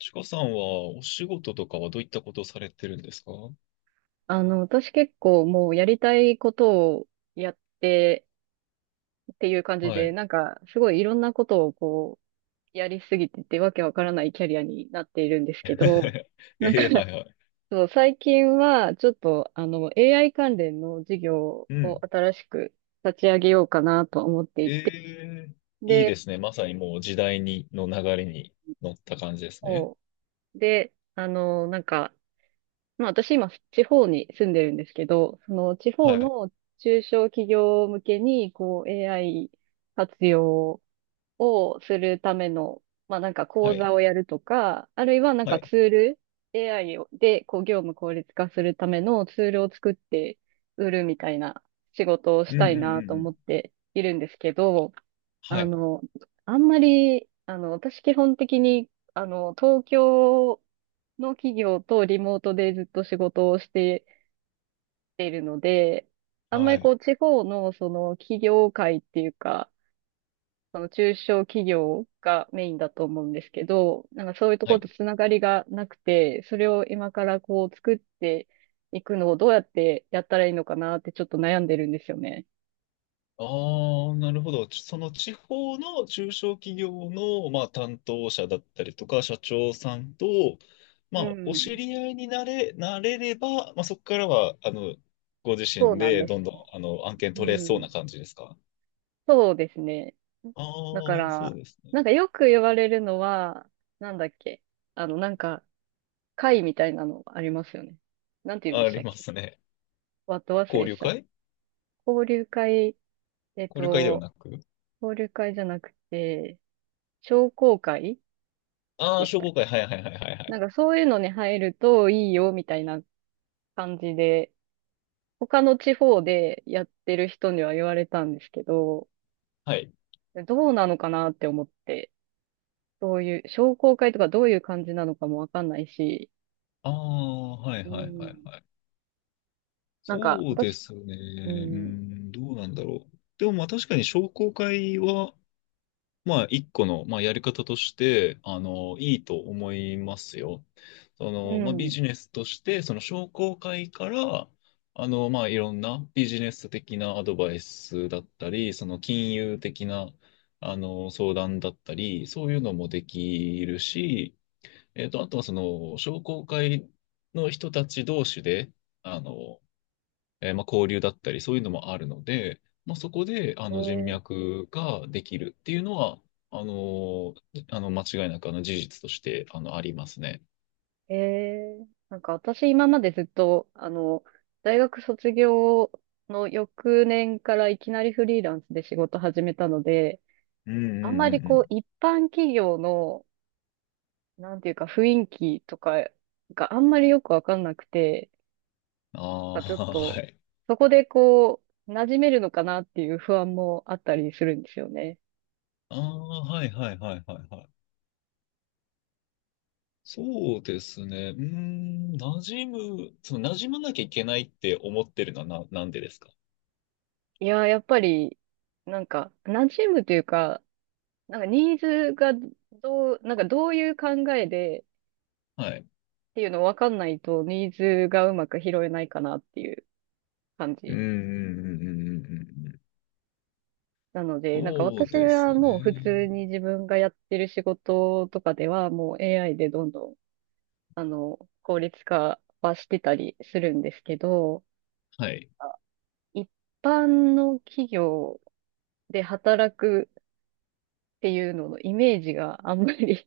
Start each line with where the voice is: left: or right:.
left: ちかさんはお仕事とかはどういったことをされてるんですか？
right: 私結構もうやりたいことをやってっていう感じ
left: は
right: で、
left: い。
right: なんかすごいいろんなことをこう、やりすぎててわけわからないキャリアになっているんですけど、なんか
left: ええは いはい。
right: そう、最近はちょっとAI 関連の事業
left: う
right: を
left: ん。
right: 新しく立ち上げようかなと思って
left: え
right: いて、
left: え、いいで
right: で、
left: すね。まさにもう時代に、の流れに乗った感じですね。
right: もう、で、あの、なんか、まあ私今地方に住んでるんですけど、その地
left: は
right: 方
left: い。
right: の中小企業向けにこう AI 活用をするための、まあなんか
left: は
right: 講
left: い。
right: 座をやるとか、あるいはなん
left: は
right: か
left: い。
right: ツール、AI をでこう業務効率化するためのツールを作って売るみたいな仕事を
left: う
right: し
left: んう
right: た
left: ん
right: い
left: う
right: なと
left: んう
right: 思
left: ん。
right: っているんですけど、
left: は
right: あ
left: い。
right: の、あんまり、私基本的に、東京の企業とリモートでずっと仕事をしているので、あんま
left: は
right: りこ
left: い。
right: う、地方のその企業界っていうか、その中小企業がメインだと思うんですけど、なんかそういうとこ
left: は
right: ろ
left: い。
right: とつながりがなくて、それを今からこう、作っていくのをどうやってやったらいいのかなってちょっと悩んでるんですよね。
left: ああ、なるほど。その地方の中小企業の、まあ、担当者だったりとか、社長さんと、ま
right: う
left: あ、お知
right: ん。
left: り合いになれれば、まあ、そこからは、ご自
right: そう
left: 身
right: なん
left: で
right: で
left: どん
right: す
left: どん、
right: よ。
left: 案件
right: う
left: 取れそう
right: ん。
left: な感じですか？
right: そうですね。
left: ああ
right: だか
left: ー、そう
right: ら、
left: ですね。
right: なんかよく言われるのは、なんだっけ。あの、なんか、会みたいなのありますよね。なんて言うんで
left: あ
right: し
left: り
right: たっ
left: ま
right: け。
left: すね。
right: わっと忘
left: 交
right: れ
left: 流
right: しちゃった。
left: 会。
right: 交流会、えっ
left: 交流会では
right: と、
left: なく、
right: 交流会じゃなくて、商工会
left: ああー、
right: でし
left: 商
right: たっ
left: 工
right: け。
left: 会。はいはいはいはいは
right: な
left: い。
right: んかそういうのに入るといいよ、みたいな感じで、他の地方でやってる人には言われたんですけど、
left: はい。
right: どうなのかなって思って、どういう、商工会とかどういう感じなのかもわかんないし、
left: ああ、はい
right: う
left: はいは
right: ん。
left: いはい。
right: なんか、
left: そうで
right: 私、
left: すね。
right: う
left: う
right: ん、
left: ん、どうなんだろう。でもまあ確かに商工会は、まあ一個の、まあ、やり方として、いいと思いますよ。そ
right: う
left: の、まあビ
right: ん、
left: ジネスとして、その商工会から、まあいろんなビジネス的なアドバイスだったり、その金融的な、相談だったり、そういうのもできるし、あとはその商工会の人たち同士で、あの、まあ、交流だったり、そういうのもあるので、まあ、そこであの人
right: え
left: 脈ができるっていうのは、あのー間違いなく事実としてありますね。
right: なんか私今までずっと、大学卒業の翌年からいきなりフリーランスで仕事始めたので、
left: うんう
right: あんま
left: ん
right: り
left: うんう
right: こう、
left: ん。
right: 一般企業の、なんていうか雰囲気とかがあんまりよくわかんなくて、
left: あ
right: なんかちょっ
left: あ、は
right: と、
left: い。
right: そこでこう、馴染めるのかなっていう不安もあったりするんですよね。
left: ああ、はいはいはいはいはい。そうですね。うーん、馴染む、その馴染まなきゃいけないって思ってるのはなんでですか？
right: いやー、やっぱり、なんか、馴染むというか、なんかニーズがどう、なんかどういう考えでっ
left: はい。
right: ていうの分かんないと、ニーズがうまく拾えないかなっていう感
left: うん
right: じ
left: うんうんうんうんうんうん。
right: なので、なんか
left: そう
right: 私
left: です
right: はもう普通
left: ね。
right: に自分がやってる仕事とかでは、もう AI でどんどん、効率化はしてたりするんですけど、
left: はい。
right: 一般の企業で働くっていうののイメージがあんまり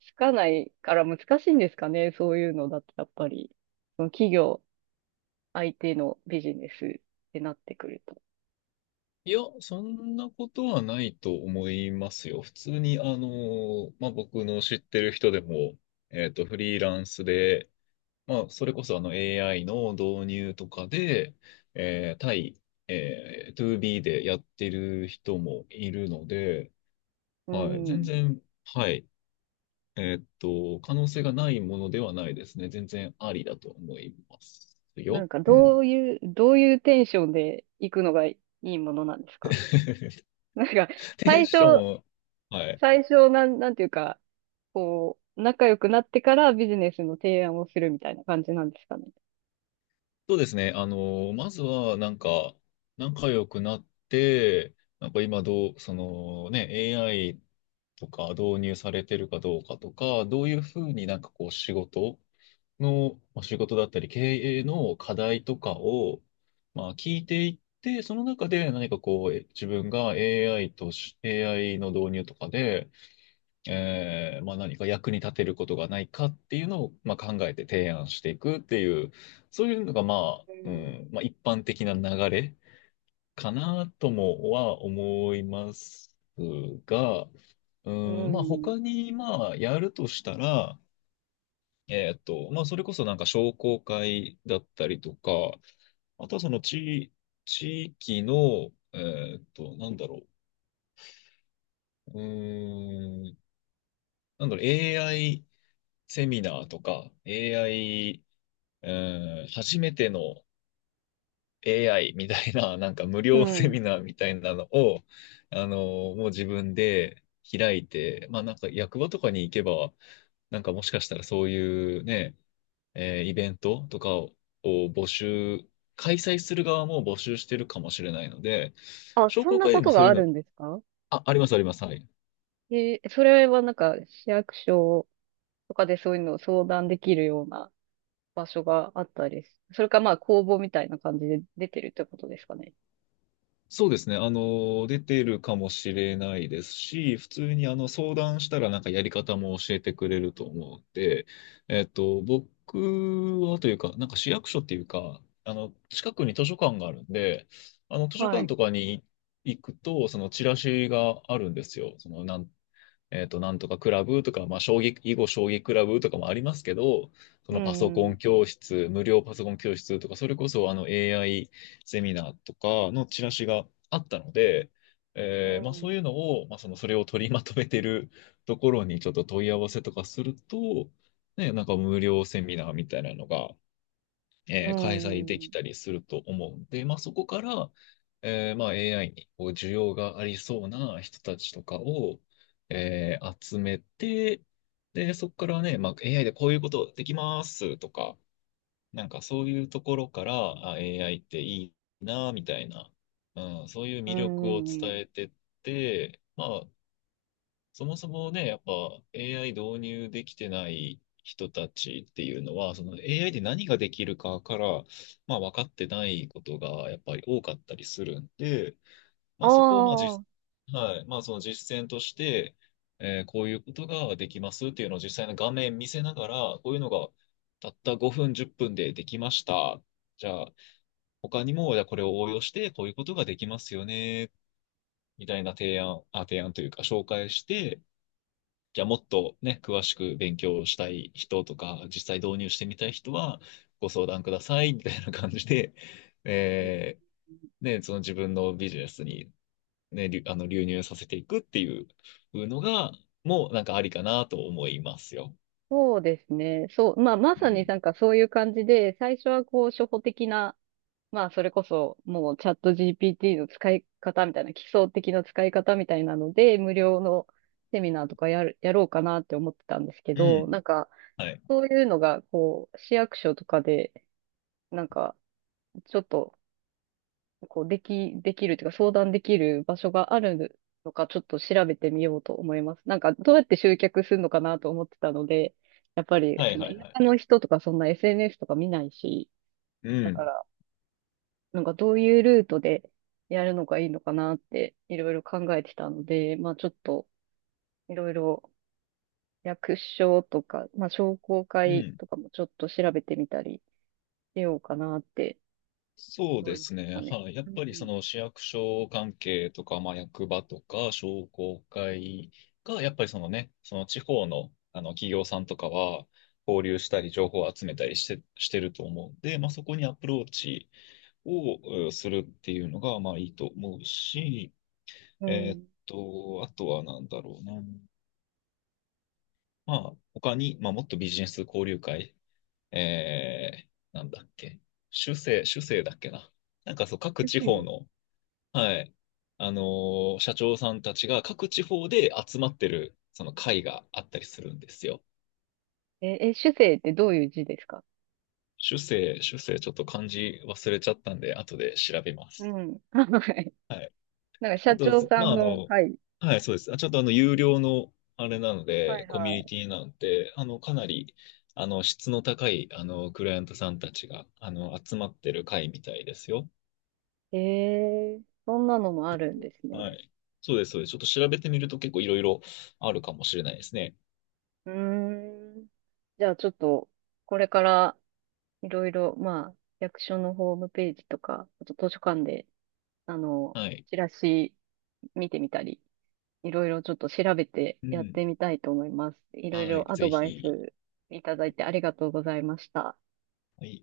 right: つかないから難しいんですかね、そういうのだと、やっぱり。その企業相手のビジネスってなってくると。
left: いや、そんなことはないと思いますよ。普通に、まあ、僕の知ってる人でも、フリーランスで、まあ、それこそAI の導入とかで、えー、対、えー、2B でやってる人もいるので、
right: う
left: はい、全
right: ん。
left: 然、はい、可能性がないものではないですね。全然ありだと思います
right: な
left: よ。
right: んか
left: うん。
right: どういう、どういうテンションで行くのがいいものなんですか？ なんか、
left: テン
right: 最
left: シ
right: 初、
left: ョン、はい。
right: 最初、なんていうか、こう、仲良くなってからビジネスの提案をするみたいな感じなんですかね。
left: そうですね。まずは、なんか、仲良くなって、なんか今どう、そのね、AI とか導入されてるかどうかとか、どういうふうになんかこう仕事の、まあ、仕事だったり経営の課題とかを、まあ聞いていって、その中で何かこう、自分が AI の導入とかで、まあ、何か役に立てることがないかっていうのを、まあ、考えて提案していくっていう、そういうのが、まあ、
right: う
left: う
right: ん。
left: ん、まあ、一般的な流れかなともは思いますが、う
right: う
left: ん、まあ、
right: ん。
left: 他に、まあ、やるとしたら、まあ、それこそなんか商工会だったりとか、あとはその地域の、なんだろう、うーん、なんだろう、セミナーとか AI、うん、初めての AI みたいな、なんか無
right: う
left: 料セミ
right: ん。
left: ナーみたいなのを、もう自分で開いて、まあなんか役場とかに行けば、なんかもしかしたらそういうね、イベントとかを募集、開催する側も募集してるかもしれないので、
right: あ、
left: 商
right: そん
left: 工
right: な
left: 会
right: こ
left: でも
right: と
left: そ
right: が
left: ういう
right: あ
left: の、
right: るんですか？
left: あ、ありますあります。はい。
right: それはなんか、市役所とかでそういうのを相談できるような場所があったりす。それかまあ公募みたいな感じで出てるってことですかね。
left: そうですね。出てるかもしれないですし、普通に相談したらなんかやり方も教えてくれると思うので、僕はというか、なんか市役所っていうか、近くに図書館があるんで、図書
right: は
left: 館
right: い。
left: とかに行くと、そのチラシがあるんですよ。なんとかクラブとか、まあ、囲碁将棋クラブとかもありますけど、そ
right: う
left: のパソコ
right: ん。
left: ン教室、無料パソコン教室とか、それこそAI セミナーとかのチラシがあったので、
right: う
left: まあ、そ
right: ん。
left: ういうのを、まあ、それを取りまとめてるところにちょっと問い合わせとかすると、ね、なんか無料セミナーみたいなのが
right: う
left: 開催でき
right: ん。
left: たりすると思うんで、まあ、そこから、まあ、AI にこう需要がありそうな人たちとかを、集めて、で、そこからね、まあ、AI でこういうことできますとか、なんかそういうところから、あ、AI っていいな、みたいな、うん、そういう
right: う
left: 魅力を
right: ん。
left: 伝えてって、まあ、そもそもね、やっぱ AI 導入できてない人たちっていうのは、その AI で何ができるかから、まあ、分かってないことがやっぱり多かったりするんで、
right: あ
left: まあ、そこをまあ
right: あー、
left: はい、まあ、その実践として、こういうことができますっていうのを実際の画面見せながら、こういうのがたった5分、10分でできました。じゃあ、他にも、じゃあこれを応用して、こういうことができますよね、みたいな提案、あ、提案というか紹介して、じゃあもっとね、詳しく勉強したい人とか、実際導入してみたい人はご相談くださいみたいな感じで、えね、その自分のビジネスに、ね、流あの流入させていくっていうのが、もうなんかありかなと思いますよ。
right: そうですね。そう。まあま
left: う
right: さに
left: ん。
right: なんかそういう感じで、最初はこう初歩的な、まあそれこそもうチャット GPT の使い方みたいな、基礎的な使い方みたいなので、無料のセミナーとかやろうかなって思ってたんですけ
left: う
right: ど、な
left: ん。
right: んか、
left: はい。
right: そういうのが、こう、市役所とかで、なんか、ちょっと、こう、できるというか、相談できる場所があるのか、ちょっと調べてみようと思います。なんか、どうやって集客するのかなと思ってたので、やっぱり、
left: は
right: そ
left: い
right: の、
left: は
right: 田
left: いはい
right: 舎
left: は
right: の
left: い。
right: 人とか、そんな SNS とか見ないし、
left: う
right: だか
left: ん。
right: ら、なんか、どういうルートでやるのがいいのかなって、いろいろ考えてたので、まあ、ちょっと、いろいろ、役所とか、まあ、商工
left: う
right: 会
left: ん。
right: とかもちょっと調べてみたりしようかなって、
left: そう
right: 思
left: で
right: いまし
left: す
right: た
left: ね。
right: ね。
left: はい。やっ
right: う
left: ぱりそ
right: ん。
left: の市役所関係とか、まあ、役場とか商工会が、やっぱりそのね、その地方の、あの企業さんとかは交流したり情報を集めたりしてると思うんで、まあ、そこにアプローチをうんするっていうのが、まあいいと思うし、
right: う
left: えーっ
right: ん。
left: あとはなんだろうな。まあ他に、まあもっとビジネス交流会、えなんだっけ。主政、主政だっけな。なんかそう、各
right: 主
left: 地方
right: 生。
left: の、はい。あの社長さんたちが各地方で集まってる、その会があったりするんですよ。
right: 主生ってどういう字ですか？
left: 主生、主生、ちょっと漢字忘れちゃったんで、後で調べま
right: う
left: す。
right: ん。はい。
left: はい。
right: なんか
left: あ
right: 社
left: と、
right: 長さ
left: まあ、
right: んの会。
left: はい、そうです。あちょっと有料の、あれなの
right: は
left: で、
right: い
left: コミュニ
right: は
left: ティなんて、かなり、質の高い、クライアントさんたちが、集まってる会みたいですよ。
right: い。えー、そんなのもあるんです
left: は
right: ね。
left: い。そうです、そうです。ちょっと調べてみると結構いろいろあるかもしれないですね。
right: うーん。じゃあちょっと、これからいろいろ、まあ、役所のホームページとか、あと図書館で、あの、
left: はい。
right: チラシ見てみたり、いろいろちょっと調べて
left: う
right: やっ
left: ん。
right: てみたいと思います。いろい
left: は
right: ろ
left: い、
right: アド
left: ぜ
right: バイ
left: ひ。
right: スいただいてありがとうございました。
left: はい。